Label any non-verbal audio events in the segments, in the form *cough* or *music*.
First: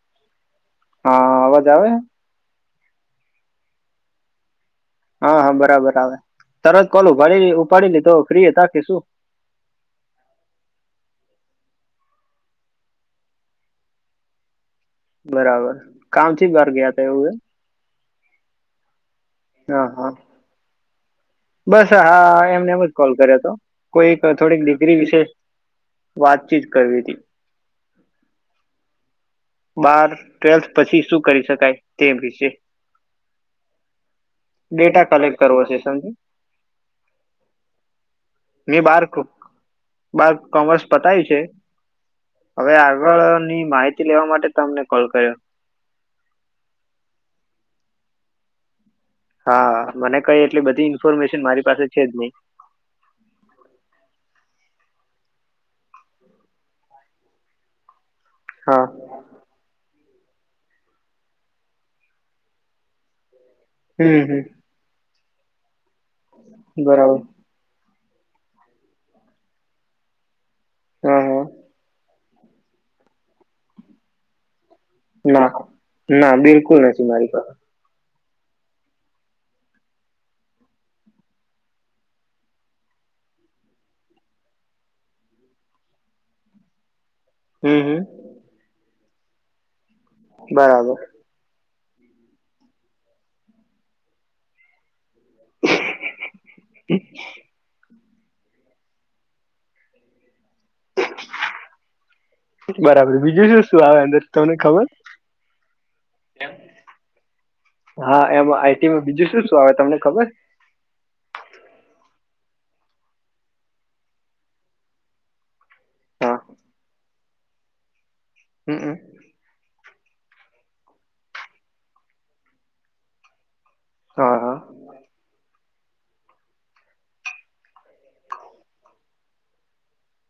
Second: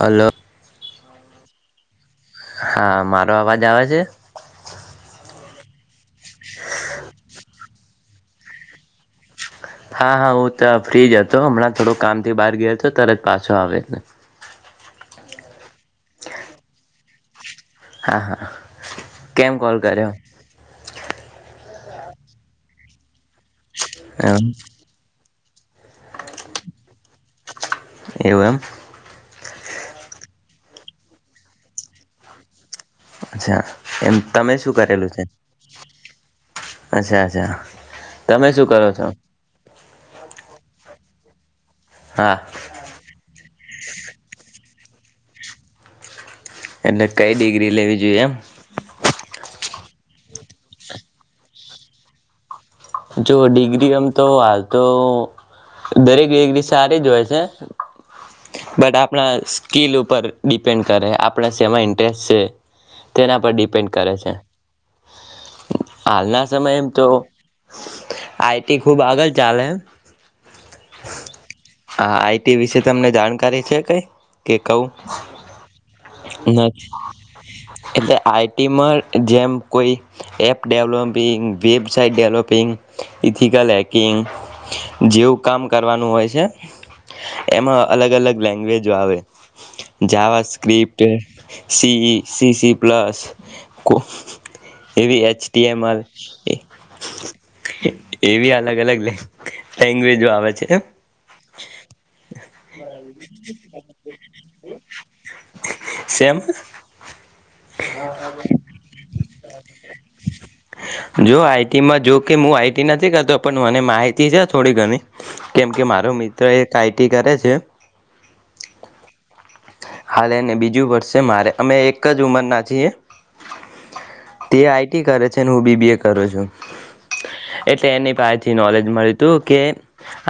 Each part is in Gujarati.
હલો. હા, અવાજ આવે. હા, મારો અવાજ આવે છે. હા, હા, બરાબર આવે. તરત કોલ ભરી આવ્યું. પાડી લ તો ફ્રી તા કે શું? હા, હા. હું તો ફ્રી જ હતો. હમણાં થોડું કામથી બહાર ગયો હતો. તરત પાછો આવેને. બરાબર, કામ થી બહાર ગયા હતા, એવું કે? હા, હા. કેમ, કોલ હા હા કર્યો? બસ, હા. એમને એમ જ કોલ કર્યો હતો. કોઈ એમ થોડીક ડિગ્રી વિશે વાતચીત કરવી હતી. એવું, એમ. બાર ટ્વેલ્થ પછી શું કરી શકાય, તે વિશે. અચ્છા, એમ. તમે શું ડેટા કરેલું છે? કલેક્ટ કરવો છે સમજી અચ્છા અછા તમે શું મેં કરો બાર છો? *inaudible* બાર કોમર્સ પતાયું છે. હા હવે આગળ ન ની માહિતી લેવા માટ તમને કોલ કર્યો *inaudible* એટલે કઈ ડિગ્રી લેવી જોઈએ એમ. હા મને કઈ એટલી બધી ઇન્ફોર્મેશન મારી પાસે છે જ નઈ. જો ડિગ્રી એમ તો આલ તો દરેક વેગવી સારી જ હોય છે. હા બટ આપણા સ્કીલ ઉપ ઉપર ડીપેન્ડ કરે આપડા સેમા ઇન્ટેસ્ટ છે તેના પર ડી પેન્ડ કરે હમ છે. હમ હાલના સમય એમ તો બરાબર *inaudible* આઈ ટી ખુબ આગલ ચાલે *inaudible* હા હા હા આઈ તે વિશે તમને જાણકારી છે કઈ કે કહું ના ના બિલકુલ નથી મારી પાહ આઈ ટી માં જેમ કોઈ app developing website developing ethical hacking જેવું કામ કરવાનું હોય છ હમ એમાં હમ અલગ અલગ લેંગ્વેજો આવે. *inaudible* જાવા બરાબર સ્ક્રીિપ્ટ સી ઈ સી સી પ્લસ કો એવી એચ ટી એમ અલ *inaudible* એવી અલગ અલગ *inaudible* લેંગ્વેજો આવે છે. *inaudible* *inaudible* બરાબર બીજું શું શું આવે અંદર તમને ખબર? સેમ *inaudible* હા એમાં આઈ ટી માં બીજું શું શું આવે તમને ખબર? જોકે મું આઈટી નથી કરતો પણ મને માહિતી છ થોડી ઘણી કેમકે મારો હા મિત્ર એક આઈ ટી કરે છે હમ. હાલેને બીજું વરશે મારે અમે એક જ ઉમરના છીએ. હા હા તે આઈ ટી કરે છે હું બી બી એ કરું છું. એટલે એની પાહેથી નોલેજ મલતું કે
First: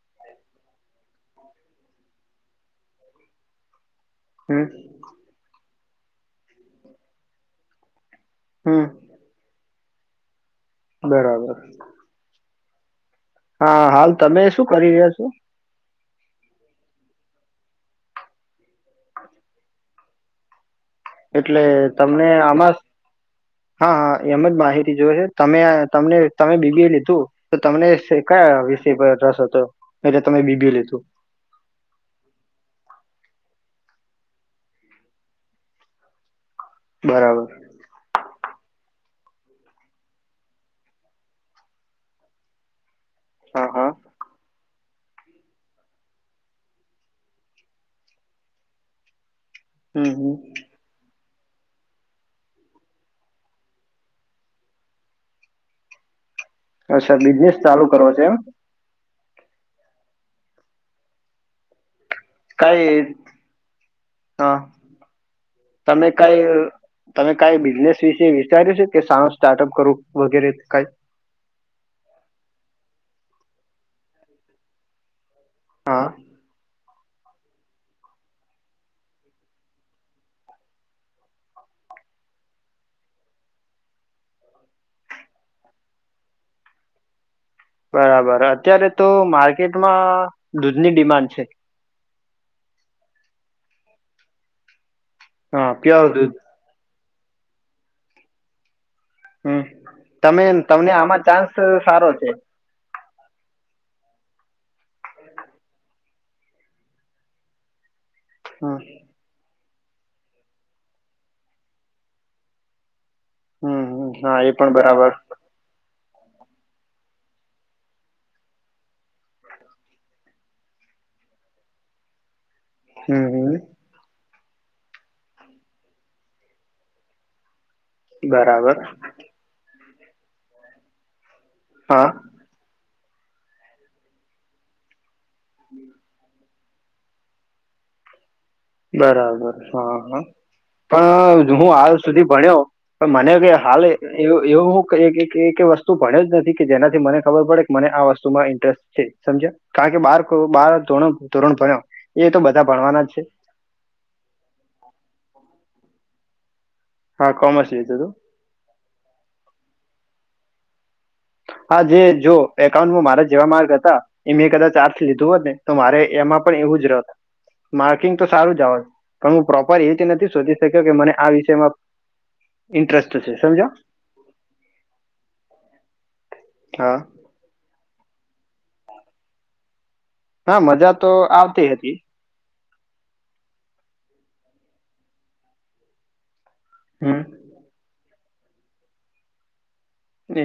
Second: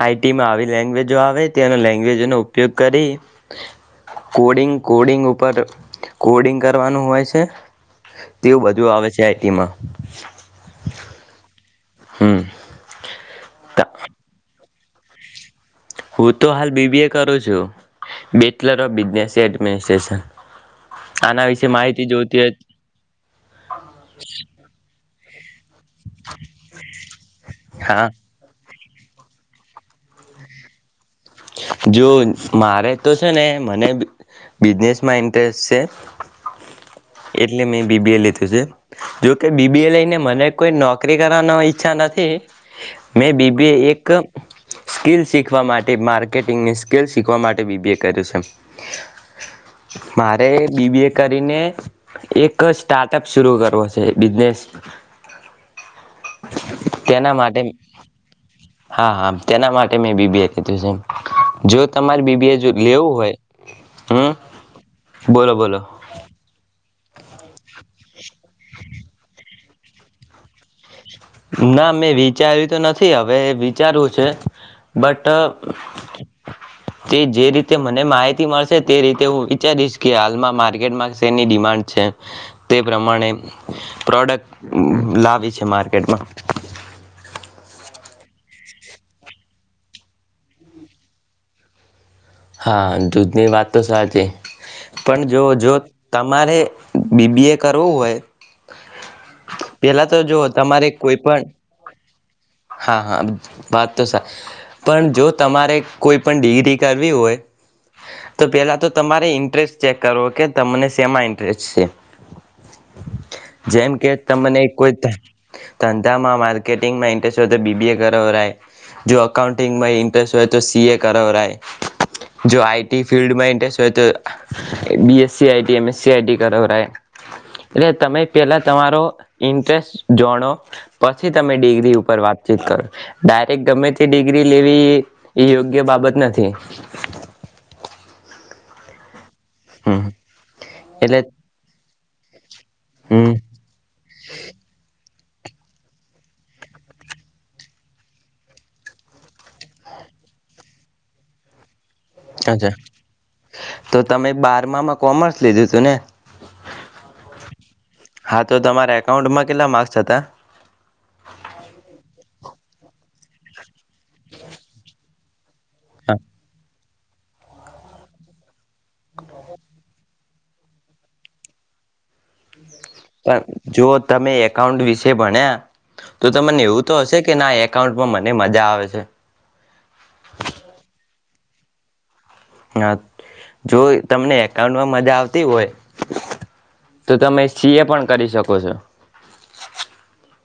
આઈ ટી માં આવી લેંગ્વેજો આવે તેનો લેંગ્વેજોનો ઉપયોગ કરી હમ કોડિંગ કોડિંગ ઉપ પર કોડિંગ આનું હોય છે. તેવું હમ બધું આવે છે આઈ ટીમાં. બરાબર. હમ. હા હાલ તમે શું શું કરી રહ્યા છો? હું તો હાલ બીબી એ કરું છું બેચલર ઓફ બિઝનેસ *unintelligible* એટલે વિશે માહિતી તમને જોતી હતી. આમાં હા હા એમ જ માહિતી જોવે તમે તમને તમે બીબી એ લીધું તો તમને હા સે કયા તે રસ હતો એ તમે બીબી લીધું? જો મારે તો છે ને મને બિઝનેસમાં ઇન્ટરેસ્ટ છે બરાબર એટલે મેં બીબી એ લીધું છે. જોકે બીબી એ લઈને મને કોઈ નોકરી કરવાનો ઈચ્છા નથી મેં હા બીબી હા એક સ્કીિલ શીખવા માટે માર્કેટિંગની સ્કીલ શીખવા માટે બીબીએ કર્યું છે. હમ હમ મારે બીબીએ કરીને એક સ્ટાર્ટઅપ શર કરવો છે બિઝનેસ. અચ્છા તેના બિઝનેસ માટે ચાલુ કરો છે એમ? હા હા તેના માટે મેં બીબીએ *inaudible* તમારી બીબી એ જો લેવું કઈ હોય હમ હા બોલો બોલો તમે કઈ તમે કઈ બિઝનેસ વિશે વિચાર્યું છે કે સારું સ્ટાર્ટઅપ કરો વગેરે કઈ? ના મેં વિચાર્યું તો નથી હવે એ વિચારવું છે બટ હા તો તે જે રીતે મને માહિતી મળશે તે રીતે હું વિચારીશ કે હાલમાં માર્કેટમાં શેરની ડિમાન્ડ છે તે પ્રમાણે પ્રોડક્ટ લાવી છે. કેકેેટમાં બરાબર અત્યારે તો માર્કેટમાં દૂધની ડિમાન્ડ છે. હા દૂધની વાત તો સાચ છે. પણ જો હા જો પ્યોર દૂધ તમારે બીબી એ કરવું હોય. હમ પેલા તો જો તમે તમારે તમને કોઈ આમાં પણ ચાન્સ સારો છે. હા હા વાત તો સા પણ જો તમારે કોઈ પણ ડિગ્રી કર કરવી હોય. તો હમ પેલા તો તમારે ઇન્ટરેસ્ટ ચેક કરો કે તમને સેમાં ઇન્ટરેસ્ટ છે. હમ જેમ હમ કે હા એ તમને પણ કોઈ બરાબર ધંધામાં માર્્કેેટિંગમાં ઇન્ટ્રેસ્ટ હોય તો બીબીએ કર્યો રહે જો અકકાઉન્ટિંગમાં ન્ટ્રેસ્ટ હોય તો સીએ કર્યો રહે. જો આઈ ટી હમ ફિલ્ડમાં હમ ઇન્ટરેસ્ટ હોય તો B SC IT M SC IT કરરેવરા એટલે તમે પહેલાં બરાબર તમારો ઇન્ટરેસ્ટ જોણો પસ પછી તમે ડિગ્રી હા ઉપર વાતચીત કરો. ડાયરેક્ટ ગમે તે ડિગ્રી લેવી. એ યોગ્ય બાબત નથી. *inaudible* બરાબર. હમ હા એટલે પણ હું આવ સુધી ભણ્યો પણ મને હમ એવ કે હાલ એવ એવું હું ક કે વસ્તુ ભણ્યો જ નથી કે જેનાથી મને ખબર પડે કે મને આ વસ્તુ માં ઇન્ટરેસ્ટ છે સમજ્યા કારણ કે બાર બાર ધોરણ ભણ એ તો બધા અચ્છા ભણવાના જ છે. તો તમે બાર માં કોમર્સ લીધો દ તુંને હા કોમર્સ લીધું હતું હા તો તમારા એકાઉન્ટમાં કેટલા માર્સ પછતા હા જે જો એકાઉન્ટમાં મારા જેવા માર્ગ હતો. એં કદા ચાર ખી તું અને તો મારે એમાં પણ એવું જ રહત માર્કિંગ તો સારું જ. પણ હું પ્રોપર એ રતે નથી. શોધી શક્યો કે મને આ વિષયમાં. ઇન્ટરેસ્ટ છે પણ સમજો જો તમે એકાઉન્ટ વિશે ભણ્યા. તો તમને એવું તો હા હશે કે ના. એકાઉન્ટમાં મને મજા આવે છે. હા મજા તો હતી. હા જો તમને એકાઉન્ટમાં મજા આવતી હોય. તો હમ તમે સી એ પણ. કરી શકો છો. એ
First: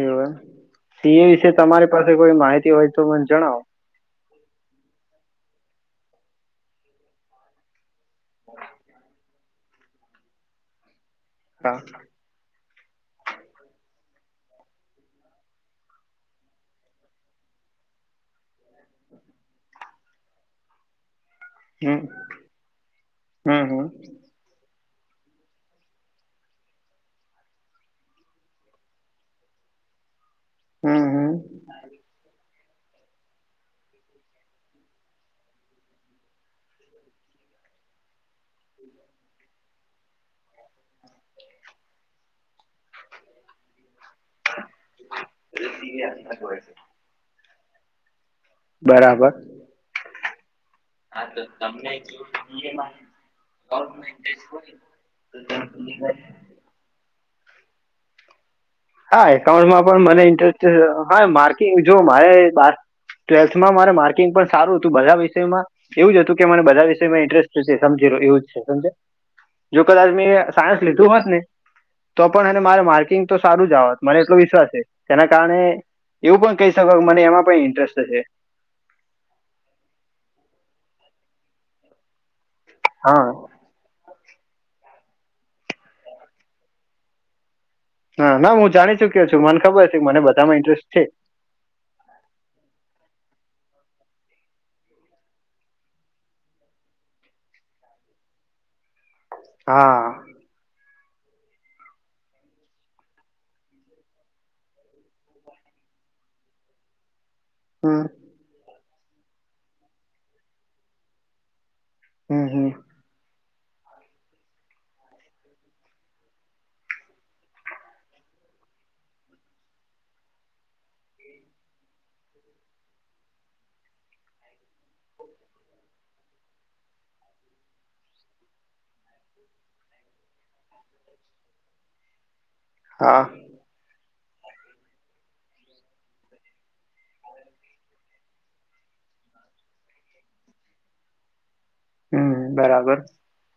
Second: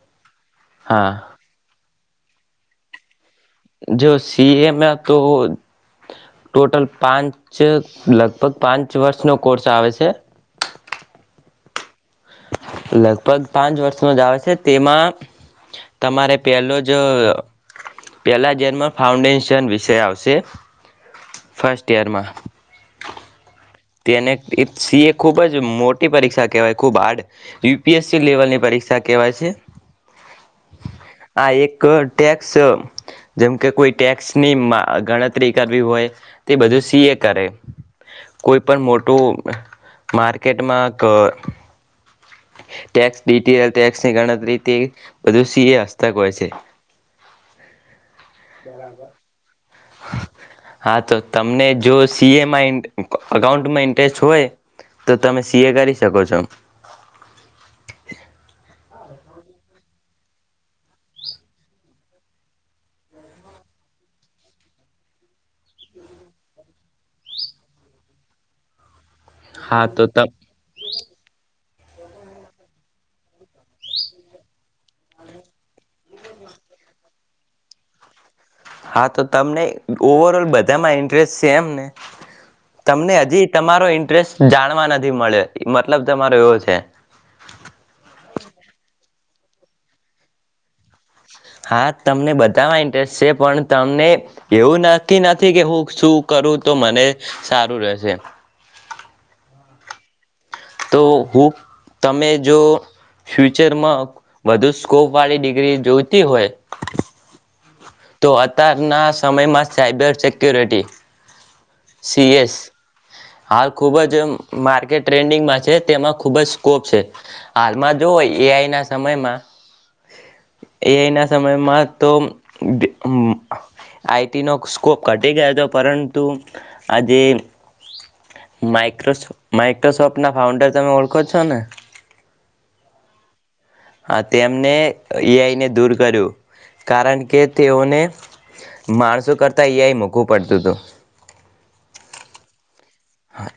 તે હા એ વિશે તમારી પાસે કોઈ માહિતી. હોય તો. જણાવો જોશી. સીએમાં તો ટોટલ પાંચ. લગભગ પાંચ વર્ષનો. કોર્સ આવે છે. હા. લગભગ પાંચ વર્ષનો જ આવે છે તેમાં તમારે પહેલો જ પહેલા જન્મ ફાઉન્ડેશન વિષય આવશે. ફર્સ્ટ હમ યરમાં હમ હમ. તેને સી એ ખૂબ જ મોટી પરીક્ષા કેહેવાય ખૂબ હાર્ડ યુપીએસસી લેવલ ની પરીક્ષા કેહેવાય છે. હમ હમ હા એક ટેક્. જેમકે કોઈ ટેક્સ ની ગણતરી કરવી હોય તે બધું સી એ કરે. કોઈપણ મોટું માર્કેટમાં ક. ટેક્િલ ટેક્સની ગણતરી બધુ સીએ હસ્તક હોય છે બરા. બરાબર હા તો તમને જો સીએમાં અકાઉન્ટમાં ઇન્ટરેસ્ટ હોય તો તમે સીએ કરી શકો છો. હા એકાઉન્ટમાં પણ મને ઇન્ટરેસ્ટ હા માર્કિંગ જો મારે બ ટ્વેલ્થમાં મારે માર્કિંગ પણ સારું હતું બધા વિષયમાં એવ જ હતું કે મને બધા વિષયમાં ઇન્ટરેસ્ટ છે સમજી લો્યો એવું જ છે સમજ. હા જો કદ તો ત આી સાયન્સ લીધું હોત ને તો પણ મારે માર્કિંગ તો. સારું જત મને એટલો વિશ્વાસ છે તેના કારણે એવું પણ કહી શકોાય મને એમાં પણ ઇન્ટરેસ્ટશે હા તો તમને ઓવર ઓલ બધામાં ઇન્ટરેસ્ટ છે એમ ને. તમને હા હજી તમારો ઇન્ટરેસ્ટ. જાણવા નથી મળ્યો મતલબ તમારો એવો છે. હા ના હું જાણી ચુક્યો છું મને ખબર હ છે મને બધામાં ઇન્ટરેસ્ટ છે. હા તમને બધામાં ઇન્ટરેસ્ટ છે પણ તમને એવું નક્કી નથી કે હું શું કરું તો મને સારું રહેશે. હા. તો હું તમે જો ફ્યુચરમાં વધુ સ્કોપ વાળી ડિગ્રી જોઈતી હોય. હમ તો અ હતા ના સમયમાં સાયબર સિક્ય્યોરિટી. સી હમ હમ એસ. હાલ ખૂબ જ માર્કેટ ટ્રેન્ડિંગમાં છે તેમાં ખૂબ જ સ્કોપ છે, હાલમાં જોવઓ એ આઈના સમયમાં, એ આઈના સમયમાં તો આઈટીનો સ્કોપ ઘટી ગયો હતો પરંતુ આજે માઇક માઇક્રોસોફ્ટ ના ફાઉન્ડર તમે ઓળખો છો ને. હા આ તેમને એ આઈને દૂર કર્યું, કારણ કે તેઓને માણસો કરતાં એ આઈ મૂકવું પડતું હતું. હમ બરાબર.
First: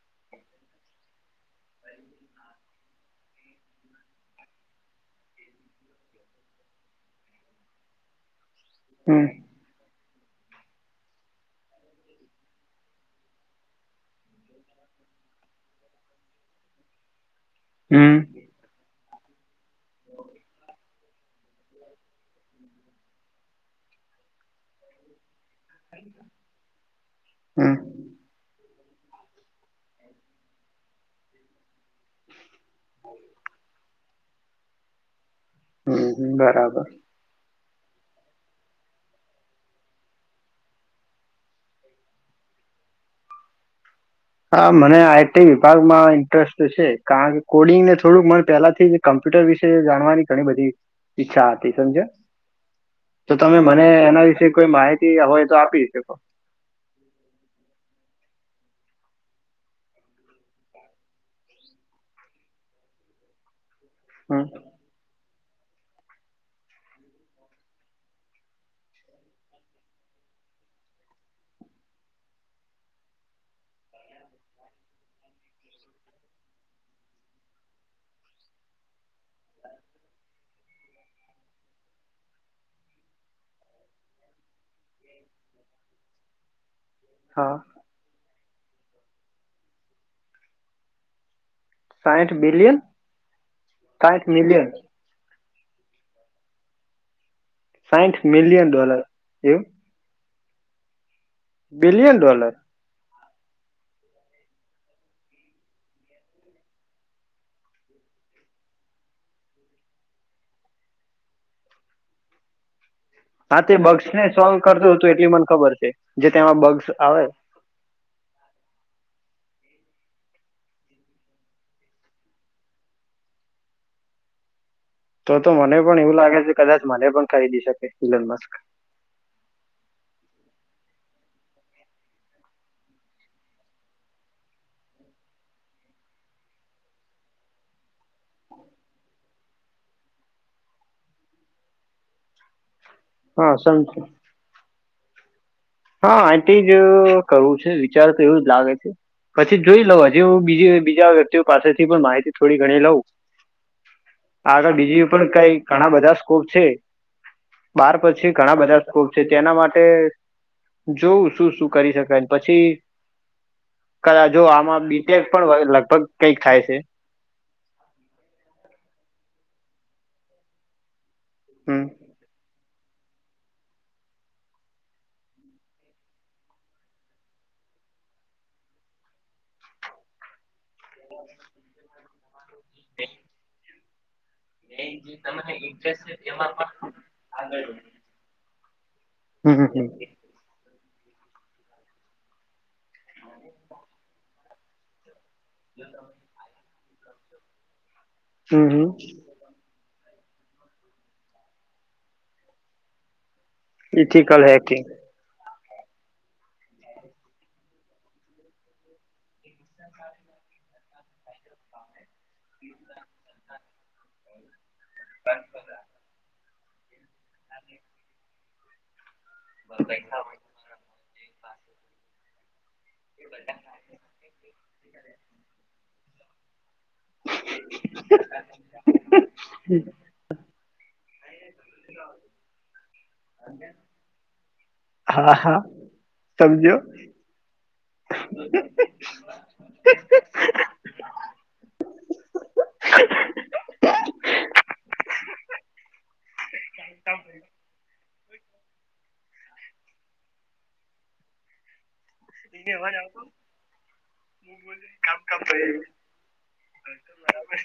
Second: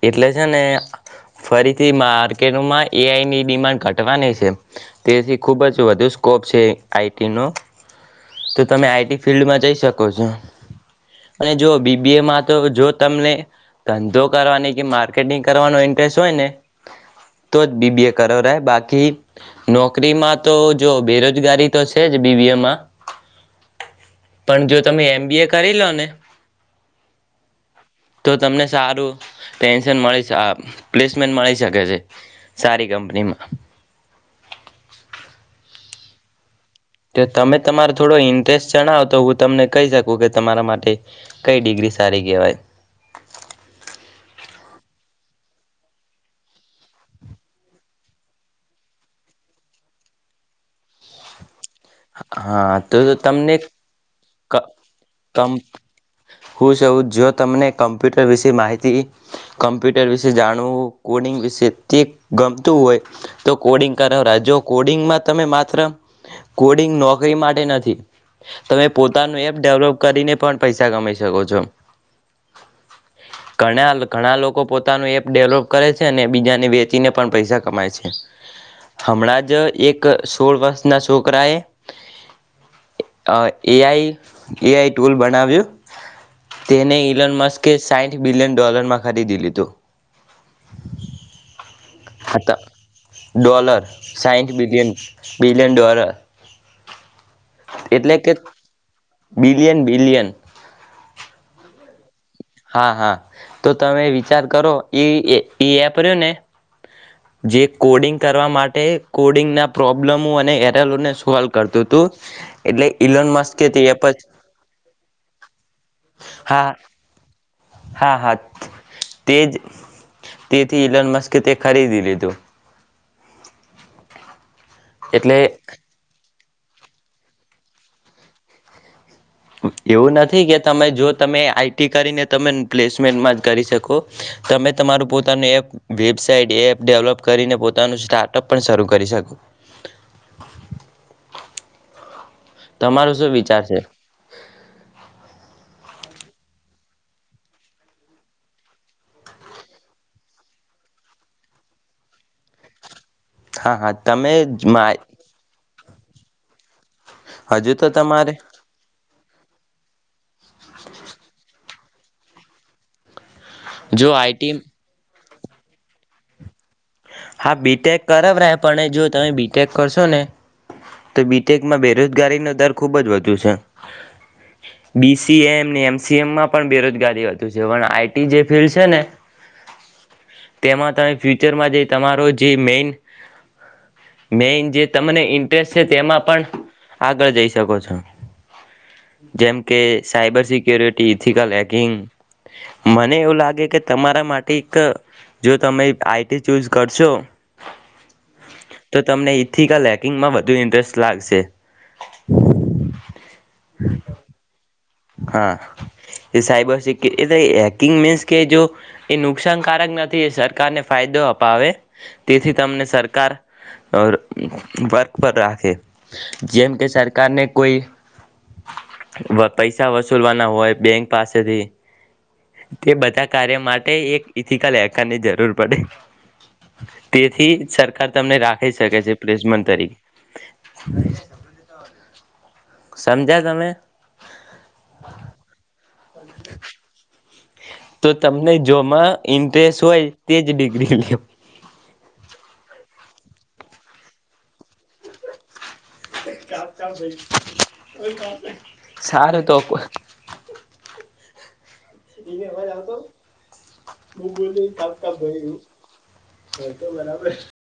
એટલે છે ને ફરીથી માર્કેટમાં એ આઈની ડિમાન્ડ ઘટવાની છે, તેથી ખૂબ જ વધુ સ્કોપ છે આઈ ટીનો. તો તમે આ ઈટી હમ ફિલ્ડમાં જઈ શકો. સકો છો, અને જો બી બી એમાં તો જો તમને ધંધો કરવાની માર્કેટિંગ કરવાનો ઇન્ટરેસ્ટ હોય ને. તો જ બી હમ બી એ હમ કરો બાકી નોકરીમાં તો જો બેરોજગારી તો છે જ બી બીએમાં, પણ જો તમે એમ બી કરી લો ને, તો તમને સારું- પટેન્શન મળી આ પ્લેસમેન્ટ મળી શકે છે, સારી કંપનીમાં. હમ હ બરાબર. તો તમે તમારો થોડો ઇન્ટરેસ્ટ જણાવો તો હું તમને કહી શકું કે તમારા માટે, કઈ ડિગ્રી સારી કહેવાય. હા મને આઈ ટી વિભાગ માં ઇન્ટરેસ્ટ છે કારણ કે કોડિંગ ને થોડુંક મને પેલાથી કમ્પ્યુટર વિશે જાણવાની ઘણી બધી ઈચ્છા હતી. જ, હા તો તમને તમે મને એના વિશે કોઈ માહિતી હોય તો હું આપી શકો કહું જો તમને કમ્પ્યુટર વિશે માહિતી, કમ્પ્યુટર વિશે જાણવું કોડિંગ વિશે તે ગમતું હોય, તો કોડિંગ કરાવ હમ રાજ જો કોડિંગમાં તમે માત્ર, કોડિંગ નોકરી માટે નથી, તમે પોતાનું એપ ડેવલોપ કરીને પણ પૈસા કમાઈ શકો છો, ઘણા ઘણા લોકો પોતાનું એપ ડેવલોપ કરે છે અને બીજાને વેચીને પણ પૈસા કમાય છે, હમણાં જ એક સોળ વર્ષના છોકરા એ એ આઈ એ આઈ ટુલ બનાવ્યો, તેને ઇલન હા માસ્કે સાઠ બિલિયન ડોલરમાં ખરિદી લીધું. સાઠ ખતમ બિલિયન ડોલર સાઠ બિલિયન બિ લે દ્વારા એટલે સાઠ કે મિલિયન ડોલર એવું બિલિયન બિલિયન. Billion dollar. હા હા. તો તમે વિચાર કરો એ એપ રહ્યો ને જે કોડિંગ કરવા માટે કોડિંગના પ્રોબ્લેમો અને એરલોને સોલ્વ કરતું હતું એટલે ઇલોન હા મસ્કે તે એપ બગસ જ ને સોલ્વ કરતું હતું એટલી મને ખબર છે, જે તેમાં હા બગસ આવે હા હા તેજ તેથી ઇલન મસ્કે તે ખરીદી લીધું તો એટલે તો મને પણ એવું લાગે છે. કદાચ મારે પણ ખરીદી શકે ઇલન મસ્ક એવું નથી કે તમે જો તમે આઈટી કરીને તમે પ્લેસમેન્ટમાં જ કરી શકો, તમે તમારું પોતાનું એપ વેબસાાઈટ એપ ડેવલોપ કરીને પોતાનું સ્ટાર્ટઅપ પણ શરૂ કરી શકો. તમારું શું હા વિચાર છે? સમજુ હા એથી જ કરવું છે વિચાર તો એવું જ લાગે છે, પછી જોઈ લઉ હજી હુ બીજી બીજા વ્યક્તિઓ પાસેથી પણ માહિતી થોડી ઘણી લઉં હા હા તમે આગળ મા બીજી પણ કઈ ઘણા બધા સ્કોપ છે. તો બાર પછી તમારે ઘણા બધા સ્કોપ છે તેના મા હ. જોવું શું શું કરી શકાય પછી. કા જો આમાં બી પણ લગભગ કંઈક થાય છે. હા બીટેક કરવ રહે પણ જો તમે બીટેક કરશો ને તો બીટેકમાં હમ બેરોજગારીનો દર ખૂબજ વધુ બી-સી-એમ એમ સી એમમાં પણ બેરોજગારી વધુ છે પણ આઈટી જે ફિલ્ડ છેને તેમાં તમે ફ્યુચરમાં જે તમારો જે મેન મેન જે તમને ઇન્ટરેસ્ટ છે તેમાં પણ આગળ જઈ શકો છો. જેમ હમ કે હમ સાયબર સિક્ય્યોરિટી એથિક્સ હેડિંગ મને એવું લાગે કે તમારા માટે એક જો તમે આઈટી ચૂઝ કરજો. હમ હમ તો તમને ઈથીકલ. કિંગમાં વધુ ઇન્ન્ટરેસ્ટ લાગશે. ઈથી કલ હેકિંગ હા એ સાયબર સિક્યુર હેકિંગ મીન્સ કે જો એ નુકસાનકારક નથી એ સરકારને ફાયદો અપાવે તેથી તમને સરકાર અ વર્ક પર રાખે. જેમ કે સરકાર ને કોઈ વધ પૈસા વસૂલવાના હોય બેંક પાસેથી તે બધા કાર્ય માટે એક ઇથિકલ કની જરૂર પડે. તેથી સરકાર તમને રાખી શકે છે પ્રેસમન તરીકે. *unintelligible* સમજ્યા તમે હા-હા. સમજો. તો તમને જોમાં ઇન્ટરેસ્ટ હોય તેજ ડિગ્રી લે *unintelligible* સારું તો. *unintelligible* એ અ આવતો કપ કપ કામ કામ ભું થઈ તો બરાબર